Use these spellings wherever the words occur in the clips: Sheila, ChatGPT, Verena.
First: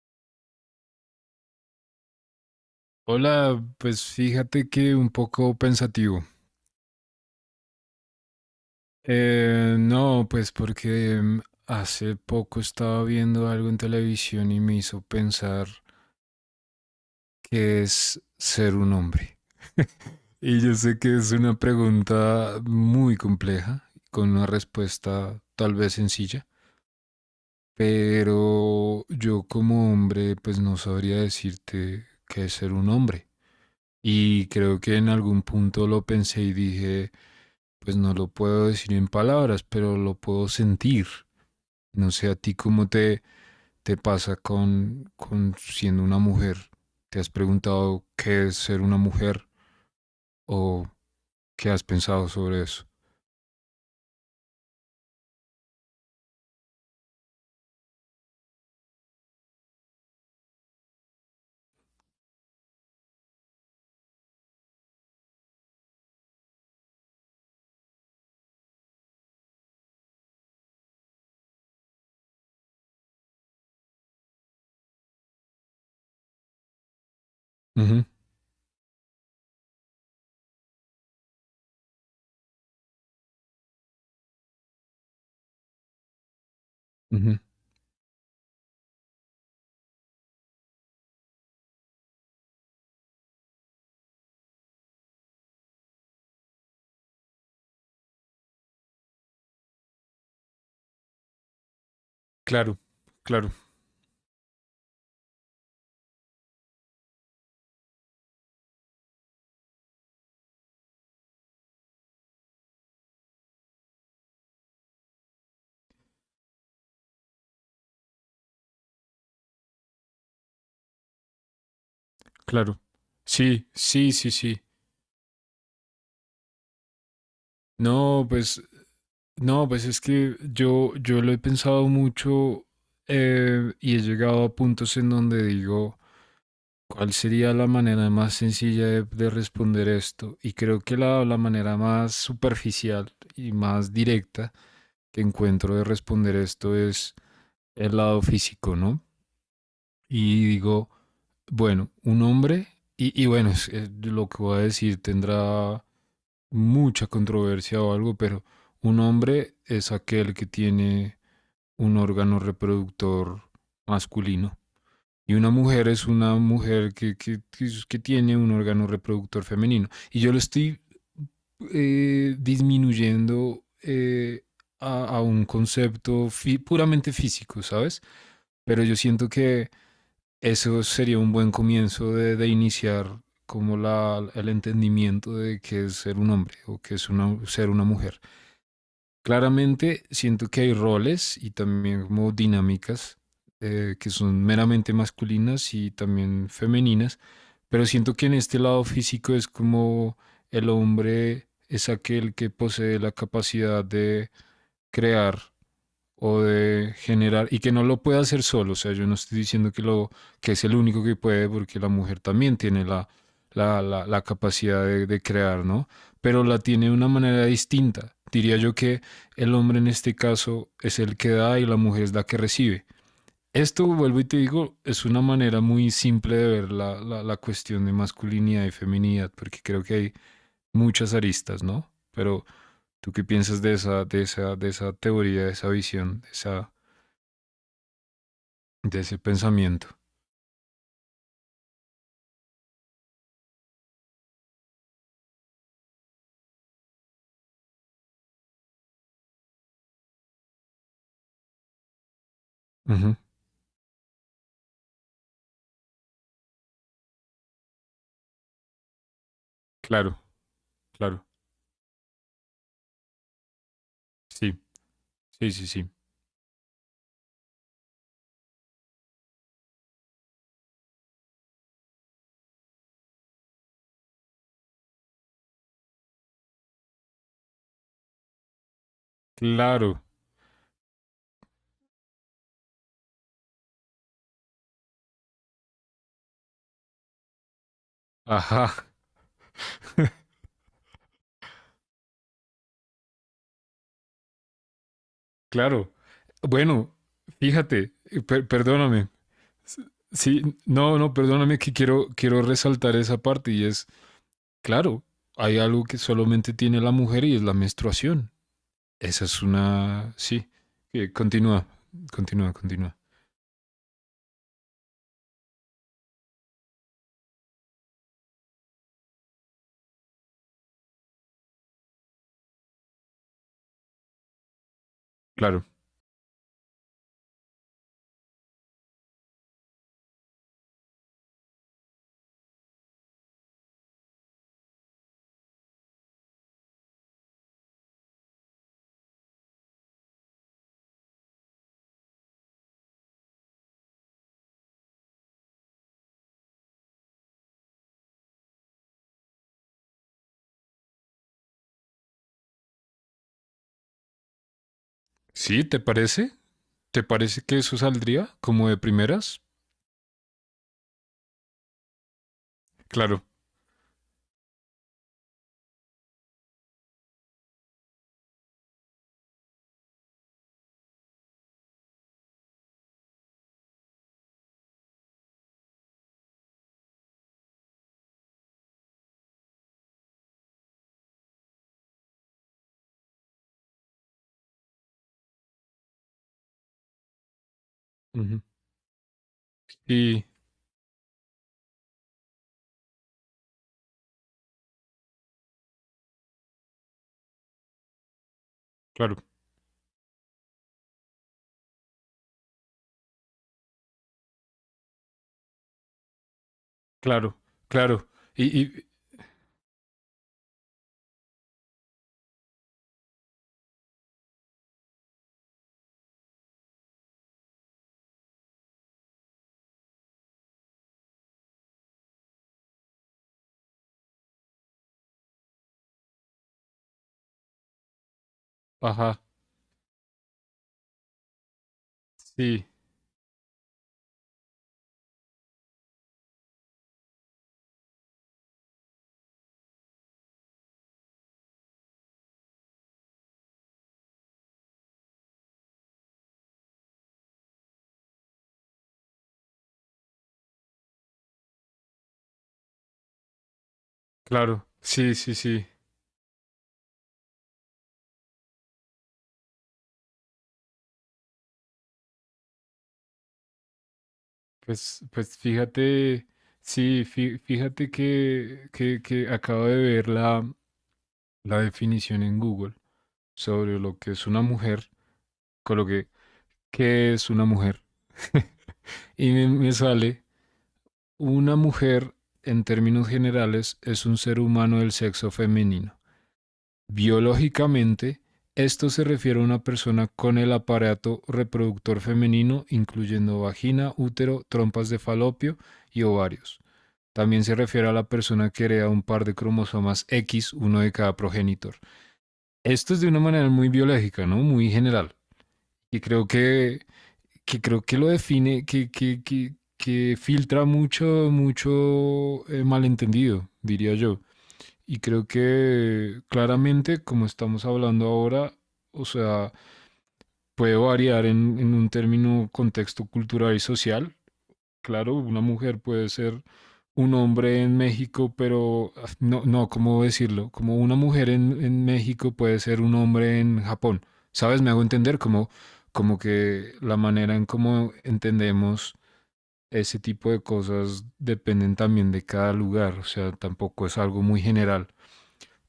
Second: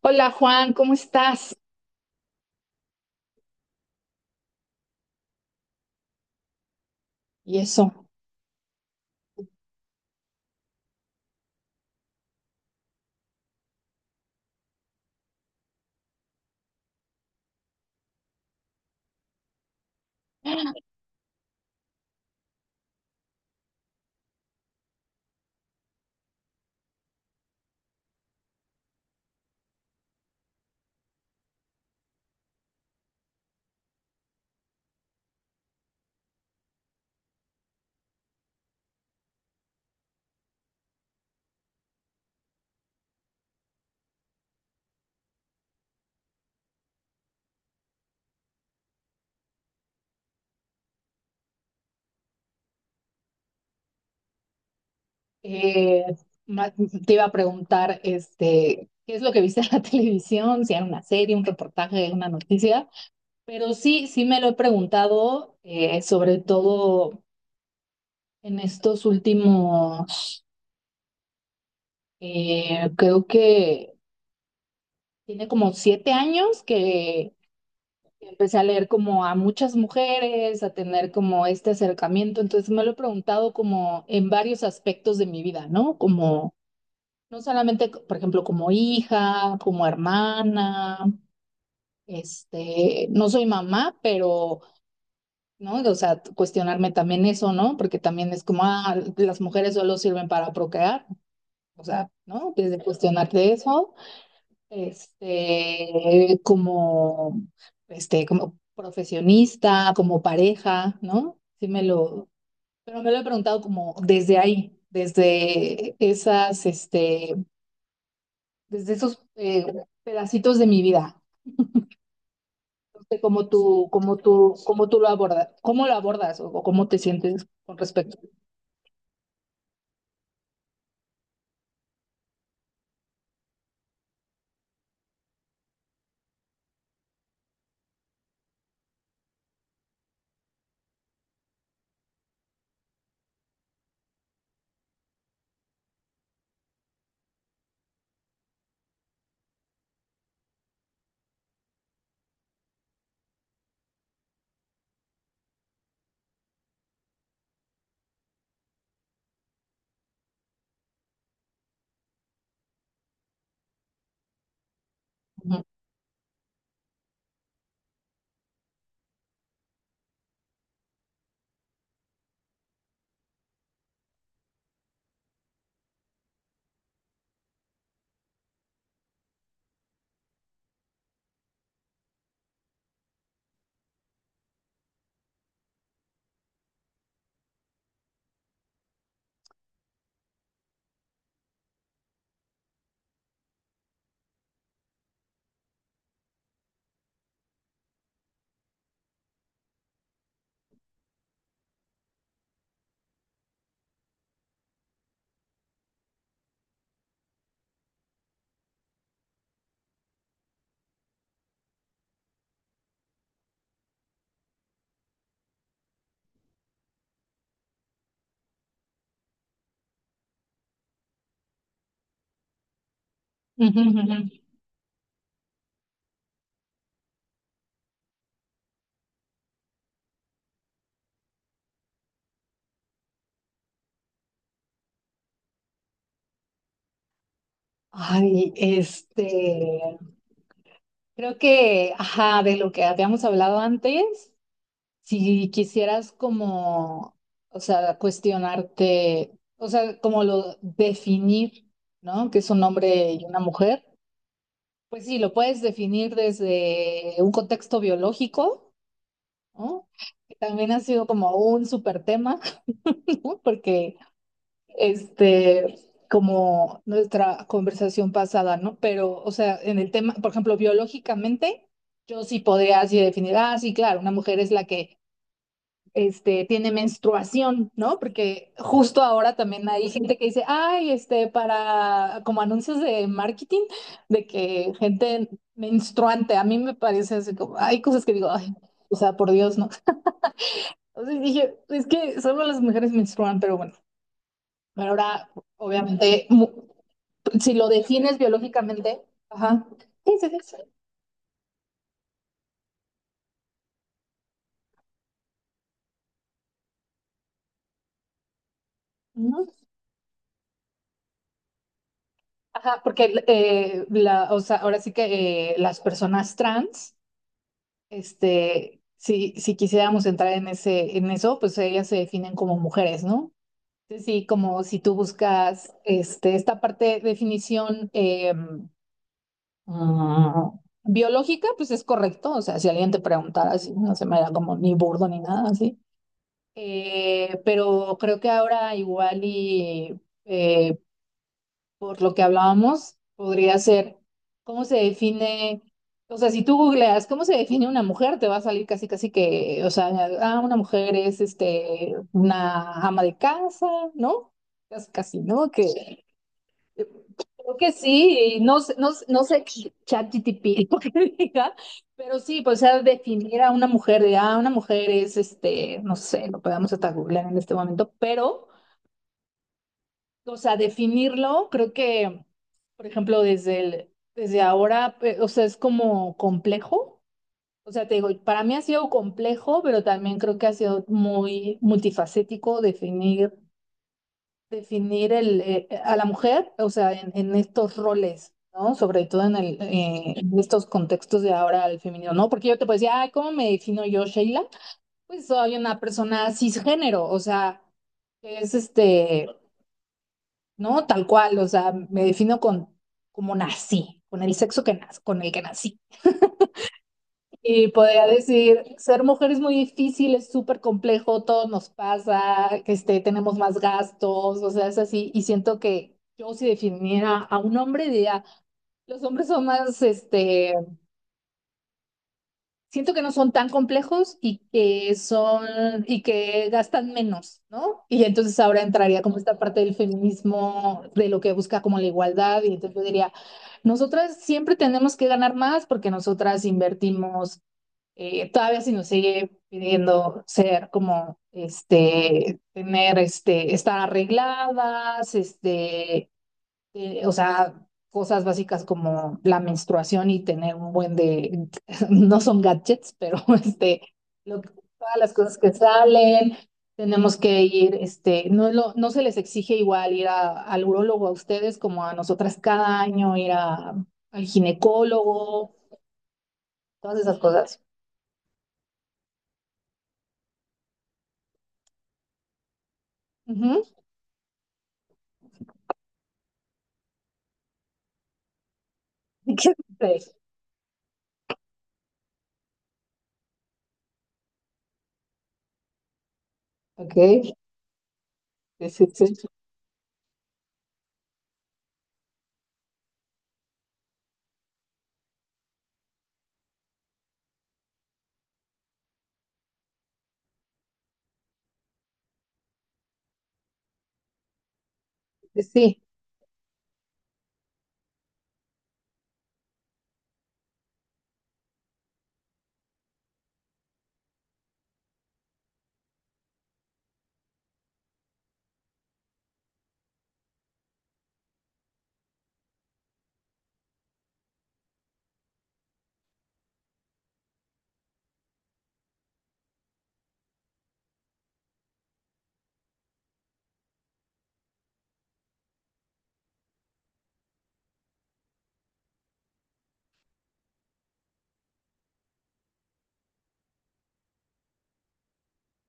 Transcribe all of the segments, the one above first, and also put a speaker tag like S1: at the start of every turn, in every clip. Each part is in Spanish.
S1: Hola Juan, ¿cómo estás?
S2: Hola, pues fíjate que un poco pensativo.
S1: Y eso,
S2: No, pues porque hace poco estaba viendo algo en televisión y me hizo pensar qué es ser un hombre. Y yo sé que es una pregunta muy compleja, con una respuesta tal vez sencilla, pero yo como hombre pues no sabría decirte qué es ser un hombre. Y creo que en algún punto lo pensé y dije, pues no lo puedo decir en palabras, pero lo puedo sentir. No sé a ti cómo te pasa con siendo una mujer. ¿Te has preguntado qué es ser una mujer o qué has pensado sobre eso?
S1: eh, te iba a preguntar, ¿qué es lo que viste en la televisión? Si era una serie, un reportaje, una noticia. Pero sí, sí me lo he preguntado, sobre todo en estos últimos, creo que tiene como 7 años que
S2: Uh -huh,
S1: empecé a leer como a muchas mujeres, a tener como este acercamiento. Entonces me lo he preguntado como en varios aspectos de mi vida, ¿no? Como
S2: uh -huh.
S1: No solamente, por ejemplo, como hija, como hermana, no soy mamá, pero, ¿no? O sea, cuestionarme también eso, ¿no? Porque también es como, ah, las mujeres solo sirven para procrear, o sea, ¿no? Desde
S2: Claro, claro,
S1: cuestionarte eso, este, como, como profesionista, como pareja, ¿no? Sí me lo, pero me lo he preguntado como desde ahí, desde esas, este desde esos pedacitos de mi vida.
S2: claro.
S1: No sé cómo
S2: Sí,
S1: tú,
S2: sí,
S1: cómo
S2: sí,
S1: tú,
S2: sí.
S1: cómo tú lo abordas, cómo lo abordas o cómo te sientes con respecto.
S2: No, pues, no, pues es que yo lo he pensado mucho y he llegado a puntos en donde digo, ¿cuál sería la manera más sencilla de responder esto? Y creo que la manera más superficial y más directa que encuentro de responder esto es el lado físico, ¿no? Y digo, bueno, un hombre, y bueno, es lo que voy a decir tendrá mucha controversia o algo, pero un hombre es aquel que tiene un órgano reproductor masculino. Y una
S1: Ujú.
S2: mujer es una mujer que tiene un órgano reproductor femenino. Y yo lo estoy disminuyendo a un concepto puramente físico, ¿sabes? Pero yo siento que eso sería un buen comienzo de iniciar como la, el entendimiento de qué es ser un hombre o qué es una, ser una mujer. Claramente siento que hay roles y también como dinámicas que son meramente masculinas y también femeninas, pero siento que en este lado físico es como el hombre es aquel que posee la capacidad de crear o de generar y que no lo pueda hacer solo, o sea, yo no estoy diciendo que lo que es el único que puede porque la mujer también tiene la capacidad de crear, ¿no? Pero la tiene de una manera distinta. Diría yo que el hombre en este caso es el que da y la mujer es la que recibe.
S1: Ujú,
S2: Esto,
S1: ujú.
S2: vuelvo y te digo, es una manera muy simple de ver la cuestión de masculinidad y feminidad, porque creo que hay muchas aristas, ¿no? Pero, ¿tú qué piensas de esa, teoría, de esa visión,
S1: Ay,
S2: de ese pensamiento?
S1: creo que, ajá, de lo que habíamos hablado antes, si quisieras como, o sea, cuestionarte, o sea, como lo definir, ¿no? Que es un hombre
S2: Ujú.
S1: y una mujer, pues sí, lo puedes definir desde un contexto biológico, ¿no?
S2: Claro,
S1: También ha sido
S2: claro.
S1: como un súper tema, ¿no? Porque,
S2: Sí, sí, sí,
S1: este,
S2: sí.
S1: como nuestra conversación pasada, ¿no? Pero, o sea, en el tema, por ejemplo, biológicamente, yo sí podría así definir, ah, sí, claro, una mujer es la que, tiene menstruación, ¿no? Porque justo ahora también hay
S2: Claro.
S1: gente que dice, ay, para, como anuncios de marketing, de que gente menstruante, a mí me parece así como, hay cosas que digo, ay,
S2: Ajá,
S1: o sea, por Dios, ¿no? O sea, dije, es que solo las mujeres menstruan, pero bueno, pero ahora,
S2: claro.
S1: obviamente,
S2: Bueno,
S1: si lo
S2: fíjate,
S1: defines biológicamente,
S2: perdóname.
S1: ajá,
S2: S-
S1: sí, sí, sí,
S2: Sí,
S1: sí,
S2: no, no, perdóname que quiero resaltar esa parte y es, claro, hay algo que solamente tiene la mujer y es la menstruación. Esa es
S1: ¿no?
S2: una... Sí, continúa, continúa,
S1: Ajá,
S2: continúa.
S1: porque la, o sea, ahora sí que las personas trans, si, si quisiéramos entrar en ese, en eso, pues ellas se definen como mujeres, ¿no? Entonces, sí, como si tú
S2: Claro.
S1: buscas esta parte de definición. Ah, Biológica, pues es correcto. O sea, si alguien te preguntara así, no se me da como ni burdo ni nada así. Pero creo que ahora igual y por lo que hablábamos, podría ser cómo se define, o sea, si tú googleas cómo se define una mujer, te va a salir casi casi que, o sea, ah, una mujer es una ama de casa, ¿no? Casi, casi, ¿no?
S2: Sí, ¿te
S1: Que
S2: parece? ¿Te parece
S1: Creo
S2: que
S1: que
S2: eso
S1: sí,
S2: saldría
S1: y no,
S2: como de
S1: no
S2: primeras?
S1: sé ChatGPT lo que diga, pero sí, pues sea,
S2: Claro.
S1: definir a una mujer, de, ah, una mujer es, no sé, lo podemos hasta googlear en este momento, pero, o sea, definirlo, creo que, por ejemplo, desde el, desde ahora, o sea, es como complejo, o sea, te digo, para mí ha sido complejo, pero también creo que ha sido muy multifacético definir definir a la mujer, o sea, en estos roles,
S2: Ujú.
S1: ¿no? Sobre todo
S2: Y,
S1: en estos contextos de ahora al femenino, ¿no? Porque yo te puedo decir, ay, ¿cómo me defino yo, Sheila? Pues soy una persona cisgénero, o sea, que es
S2: claro.
S1: ¿no? Tal cual, o sea, me defino con como nací, con el sexo que con el que nací.
S2: Claro,
S1: Y podría
S2: claro. Y,
S1: decir,
S2: y,
S1: ser mujer es muy difícil, es súper complejo, todo nos pasa, que tenemos más gastos, o sea, es así. Y siento que yo si definiera a un hombre, diría, los hombres son más, siento que no son tan complejos y que son, y que gastan menos, ¿no? Y entonces ahora entraría como
S2: ajá,
S1: esta parte del feminismo, de lo que busca como la igualdad, y
S2: sí,
S1: entonces yo diría, nosotras siempre tenemos que ganar más porque nosotras invertimos todavía se nos sigue pidiendo ser como, tener, estar arregladas, o sea, cosas básicas como la menstruación y tener un buen de, no son gadgets, pero este, lo,
S2: claro,
S1: todas las
S2: sí, sí,
S1: cosas que
S2: sí.
S1: salen, tenemos que ir, no, no se les exige igual ir al urólogo a ustedes como a nosotras cada año, ir al
S2: Pues
S1: ginecólogo,
S2: fíjate,
S1: todas
S2: sí,
S1: esas cosas.
S2: fíjate que acabo de ver la definición en Google sobre lo que es una mujer. Coloqué, ¿qué es una mujer? Y me, me
S1: ¿Qué es?
S2: sale, una mujer, en términos generales, es un ser humano del sexo femenino.
S1: Ok, sí,
S2: Biológicamente,
S1: sí,
S2: esto se
S1: sí.
S2: refiere a una persona con el aparato reproductor femenino, incluyendo vagina, útero, trompas de falopio y ovarios. También se refiere a la persona que hereda un par de cromosomas X, uno de cada progenitor. Esto es de una manera muy biológica, ¿no? Muy general.
S1: Sí. Sí.
S2: Y creo que lo define, que filtra mucho, mucho malentendido, diría yo. Y creo que claramente, como estamos hablando ahora, o sea, puede variar en un término contexto cultural y social. Claro, una mujer puede ser un hombre en México, pero no, no, ¿cómo decirlo? Como una mujer en México puede ser un hombre en Japón. ¿Sabes? Me hago entender como que la manera en cómo entendemos ese tipo de cosas dependen también de cada lugar. O sea, tampoco es algo muy general.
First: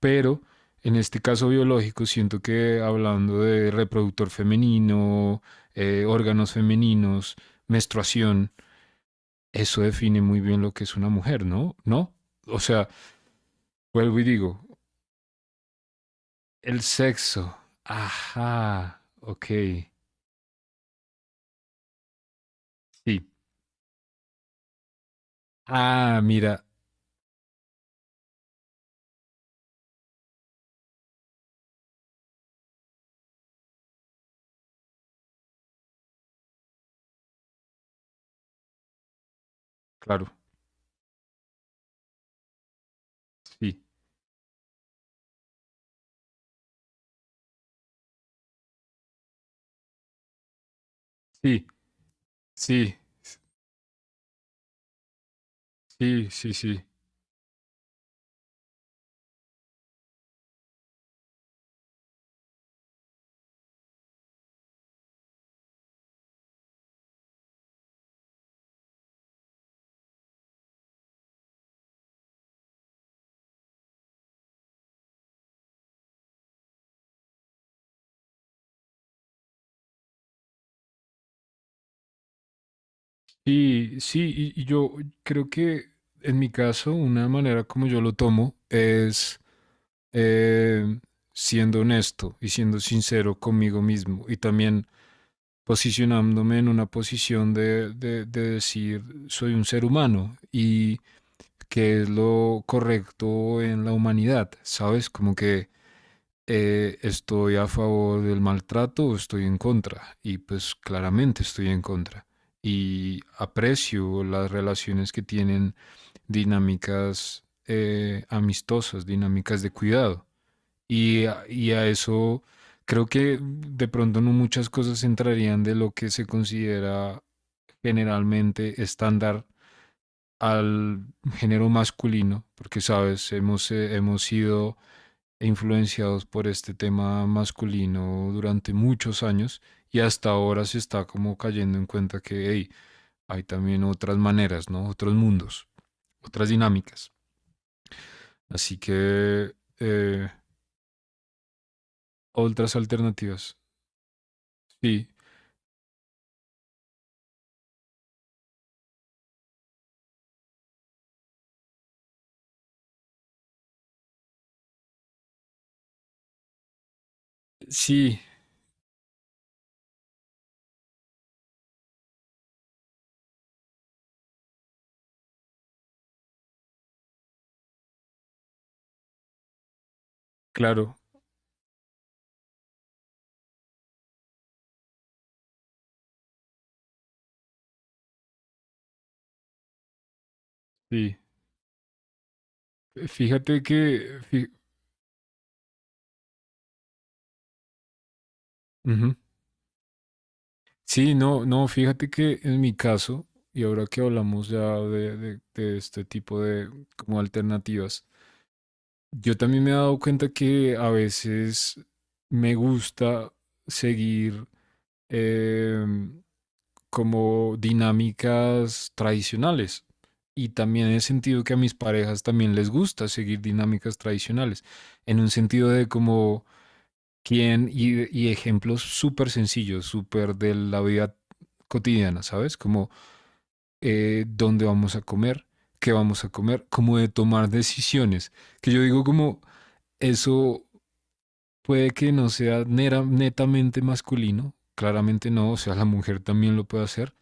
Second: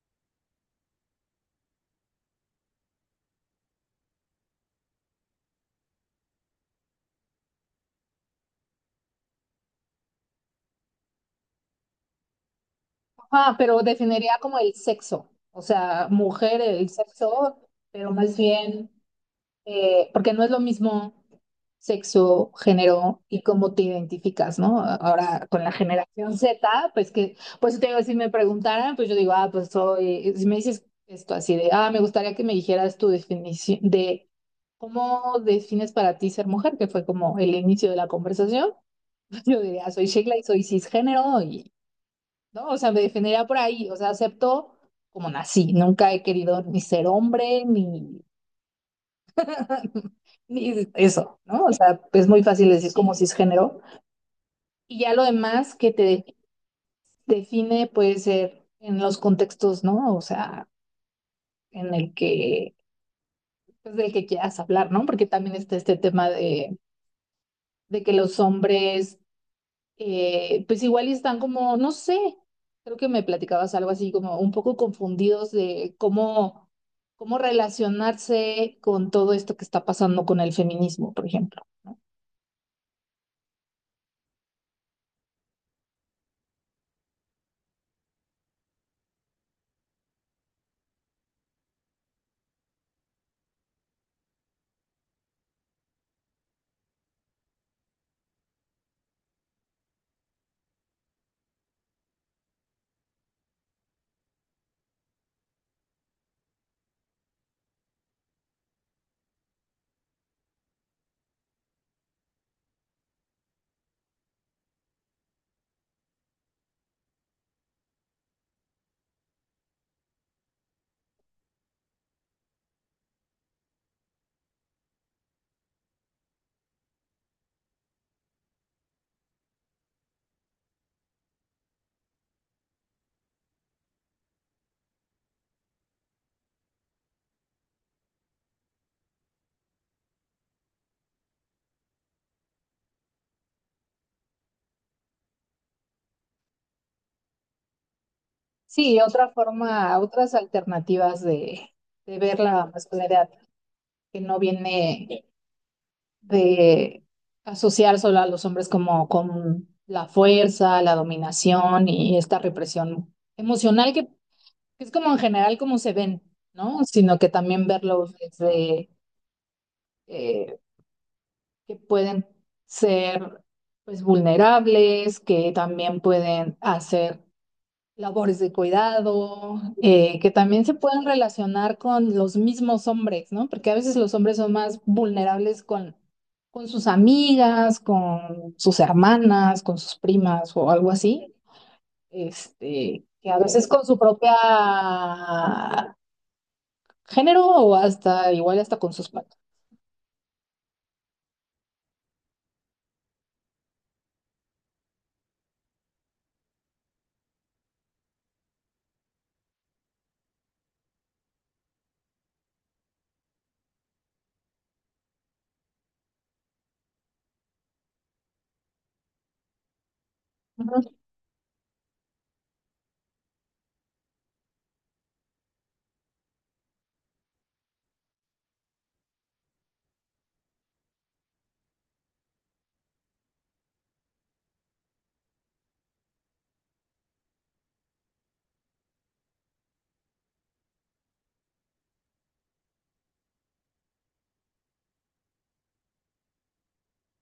S2: Pero en este caso biológico, siento que hablando de reproductor femenino, órganos femeninos, menstruación, eso define muy bien lo que es una mujer, ¿no? ¿No? O sea,
S1: Ajá, pero
S2: vuelvo y
S1: definiría como el
S2: digo,
S1: sexo, o sea, mujer,
S2: el
S1: el
S2: sexo.
S1: sexo, pero más bien,
S2: Ajá, ok,
S1: porque no es lo mismo sexo, género
S2: sí.
S1: y cómo te identificas, ¿no? Ahora con la
S2: Ah,
S1: generación
S2: mira,
S1: Z, pues que, pues te digo, si me preguntaran, pues yo digo, ah, pues soy, si me dices esto así de, ah, me gustaría que me dijeras tu definición de cómo defines para ti ser mujer, que fue como el inicio de la conversación. Yo diría, soy
S2: claro,
S1: Sheila y soy cisgénero y, ¿no? O sea, me definiría por
S2: sí,
S1: ahí, o sea, acepto como nací, nunca he querido ni ser hombre, ni, ni eso, ¿no?
S2: sí,
S1: O sea, es muy fácil decir
S2: sí,
S1: como cisgénero. Y ya lo demás que
S2: sí, sí, sí.
S1: define puede ser en los contextos, ¿no? O sea, en el que, pues del que quieras hablar, ¿no? Porque también está este tema de que los hombres pues igual y están como, no sé, creo que me platicabas algo así como un poco confundidos de cómo, cómo relacionarse con todo esto que está pasando con el feminismo, por ejemplo, ¿no?
S2: Y sí, y yo creo que en mi caso, una manera como yo lo tomo es eh, siendo honesto y siendo sincero conmigo mismo y también posicionándome en una posición de decir soy un ser humano y qué es lo correcto en la humanidad, ¿sabes? Como que estoy a favor del maltrato o estoy en contra. Y pues claramente estoy en contra. Y aprecio las relaciones que tienen dinámicas amistosas, dinámicas de cuidado. Y a eso creo que de pronto no muchas cosas entrarían de lo que se considera generalmente estándar al género masculino, porque sabes, hemos sido influenciados por este tema masculino durante muchos años y hasta ahora se está como cayendo en cuenta que hey, hay también otras maneras, ¿no? Otros mundos, otras dinámicas. Así
S1: Sí, otra
S2: que
S1: forma,
S2: eh,
S1: otras alternativas de ver la
S2: otras
S1: masculinidad
S2: alternativas.
S1: que no
S2: Sí,
S1: viene. De asociar solo a los hombres como con la fuerza, la dominación y esta represión emocional que es como en general como se ven, ¿no? Sino que también verlos
S2: sí,
S1: desde eh, que pueden ser pues vulnerables, que también pueden hacer labores de cuidado, que también se
S2: claro,
S1: pueden relacionar con los mismos hombres, ¿no? Porque a veces los hombres son más vulnerables con sus amigas, con sus hermanas, con sus primas o algo
S2: sí.
S1: así, que a
S2: Fíjate
S1: veces con su
S2: que,
S1: propia género o hasta igual hasta con sus
S2: ujú.
S1: padres.
S2: Sí, no, no, fíjate que en mi caso, y ahora que hablamos ya de este tipo de como alternativas, yo también me he dado cuenta que a veces me gusta seguir em, como dinámicas tradicionales. Y también
S1: Ujú.
S2: he sentido que a mis parejas también les gusta seguir dinámicas tradicionales, en un sentido de como ¿quién? Y ejemplos súper sencillos, súper de la vida cotidiana, ¿sabes? Como dónde vamos a comer, qué vamos a comer, como de tomar decisiones. Que yo digo como eso puede que no sea netamente masculino, claramente no, o sea, la mujer también lo puede hacer,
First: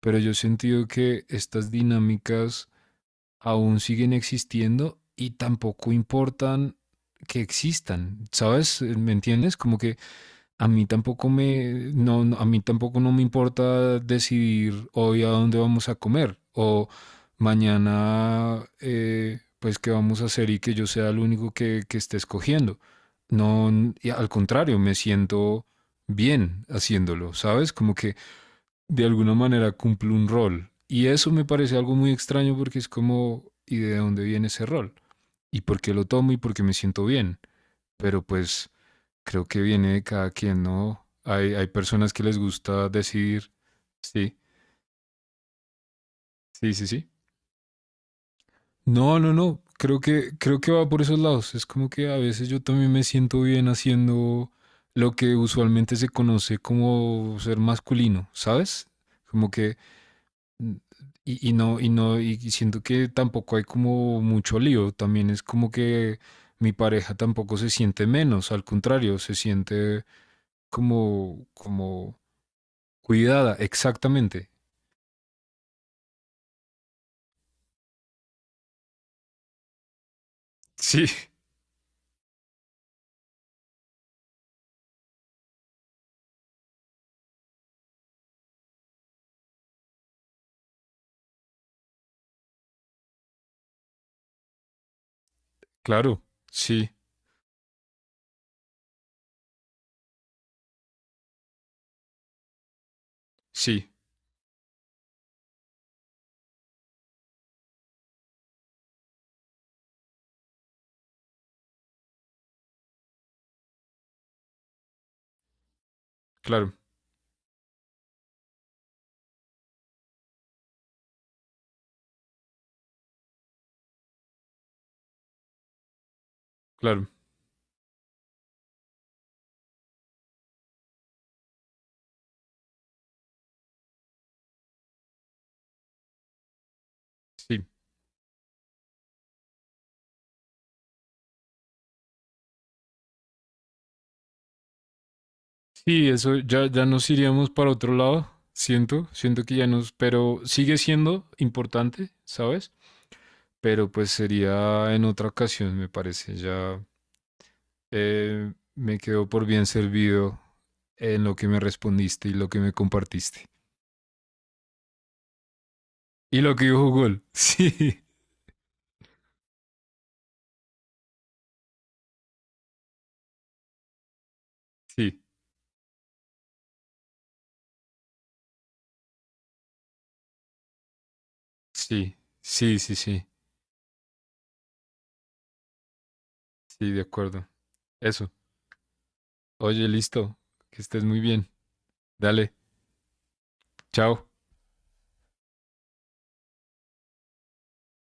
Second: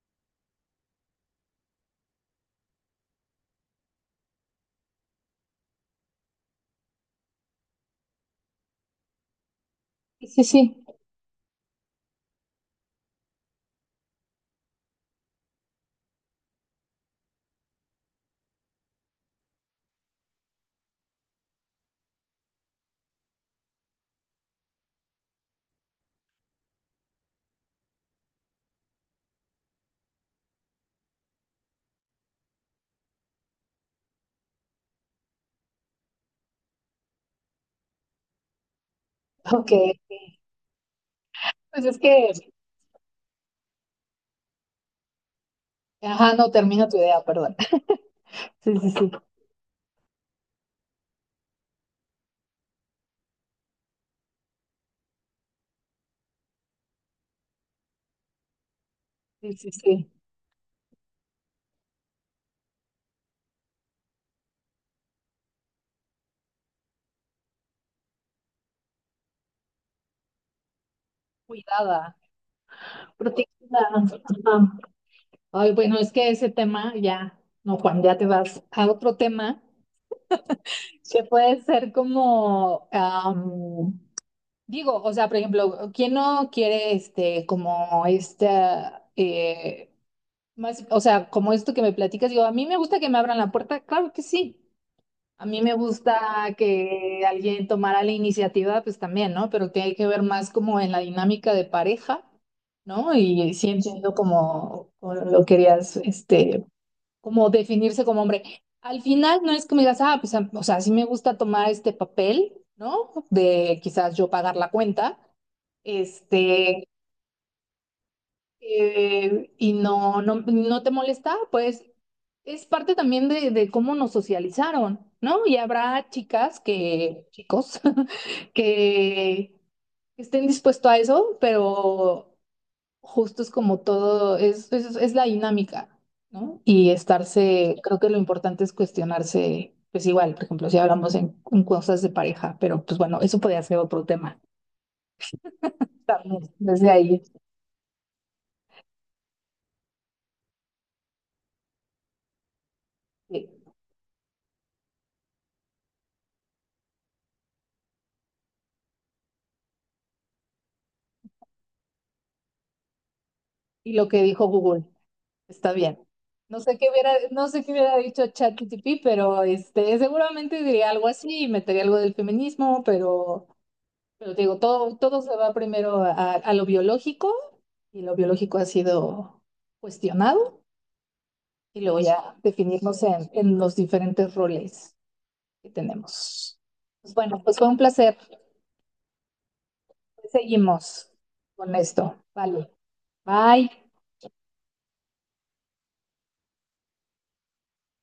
S2: pero yo he sentido que estas dinámicas aún siguen existiendo y tampoco importan que existan, ¿sabes? ¿Me entiendes? Como que
S1: Sí, sí,
S2: a
S1: sí.
S2: mí tampoco me, no, no, a mí tampoco no me importa decidir hoy a dónde vamos a comer o mañana, pues qué vamos a hacer y que yo sea el único que esté escogiendo. No, y al contrario, me siento bien haciéndolo, ¿sabes? Como que de alguna manera cumplo un rol. Y eso me parece algo muy extraño porque es como, ¿y de dónde viene ese rol? ¿Y por qué lo tomo y por qué me siento bien? Pero pues creo que
S1: Ok.
S2: viene de cada quien, ¿no? Hay
S1: Pues es
S2: personas que
S1: que,
S2: les gusta decir, sí,
S1: ajá, no
S2: sí, sí,
S1: termino tu
S2: sí.
S1: idea, perdón. Sí, sí, sí.
S2: No, no, no, creo que va por esos lados. Es como que a veces yo también me siento bien haciendo lo que usualmente se conoce como ser masculino, ¿sabes? Como
S1: Sí, sí,
S2: que
S1: sí.
S2: y siento que tampoco hay como mucho lío. También es como que mi pareja tampoco se siente menos, al contrario, se siente como,
S1: Cuidada,
S2: como, cuidada,
S1: protegida.
S2: exactamente.
S1: Ajá. Ay, bueno, es que ese tema ya, no, Juan, ya te vas a otro tema
S2: Sí,
S1: que puede ser como, digo, o sea, por ejemplo, ¿quién no quiere como esta, más, o sea, como esto que me platicas? Digo, a mí me gusta que me abran la puerta, claro que sí. A mí me
S2: claro,
S1: gusta
S2: sí,
S1: que alguien tomara la iniciativa, pues también, ¿no? Pero tiene que ver más como en la dinámica de pareja, ¿no? Y sí
S2: sí,
S1: entiendo como, como lo querías, como definirse como hombre. Al final no es que me digas, ah, pues, o sea, sí me gusta tomar este papel, ¿no? De quizás yo pagar la cuenta,
S2: claro,
S1: este, y no, no, no te molesta, pues es parte también de cómo nos socializaron, ¿no? Y habrá chicas
S2: claro,
S1: que, chicos, que estén dispuestos a eso, pero justo es como todo, es la dinámica, ¿no? Y
S2: sí.
S1: estarse, creo que lo importante es cuestionarse, pues igual, por ejemplo, si hablamos en cosas de pareja, pero pues bueno, eso podría ser otro tema
S2: Sí, eso
S1: también,
S2: ya
S1: desde
S2: nos
S1: ahí.
S2: iríamos para otro lado, siento que ya nos, pero sigue siendo importante, ¿sabes?
S1: Sí.
S2: Pero pues sería en otra ocasión, me parece, ya me quedo por bien servido en lo que me respondiste y lo que me compartiste.
S1: Y lo que dijo Google, está bien.
S2: Y lo
S1: No
S2: que
S1: sé
S2: dijo
S1: qué hubiera,
S2: Google,
S1: no sé qué hubiera
S2: sí,
S1: dicho ChatGPT, pero seguramente diría algo así, y metería algo del feminismo, pero, te digo, todo, todo
S2: sí,
S1: se va primero a lo biológico, y lo biológico ha sido cuestionado y luego
S2: sí,
S1: ya
S2: sí, sí,
S1: definirnos
S2: sí,
S1: en los diferentes roles que tenemos.
S2: sí, de
S1: Pues bueno,
S2: acuerdo.
S1: pues fue un placer.
S2: Eso. Oye, listo. Que estés
S1: Seguimos
S2: muy bien.
S1: con esto.
S2: Dale,
S1: Vale. Bye.
S2: chao.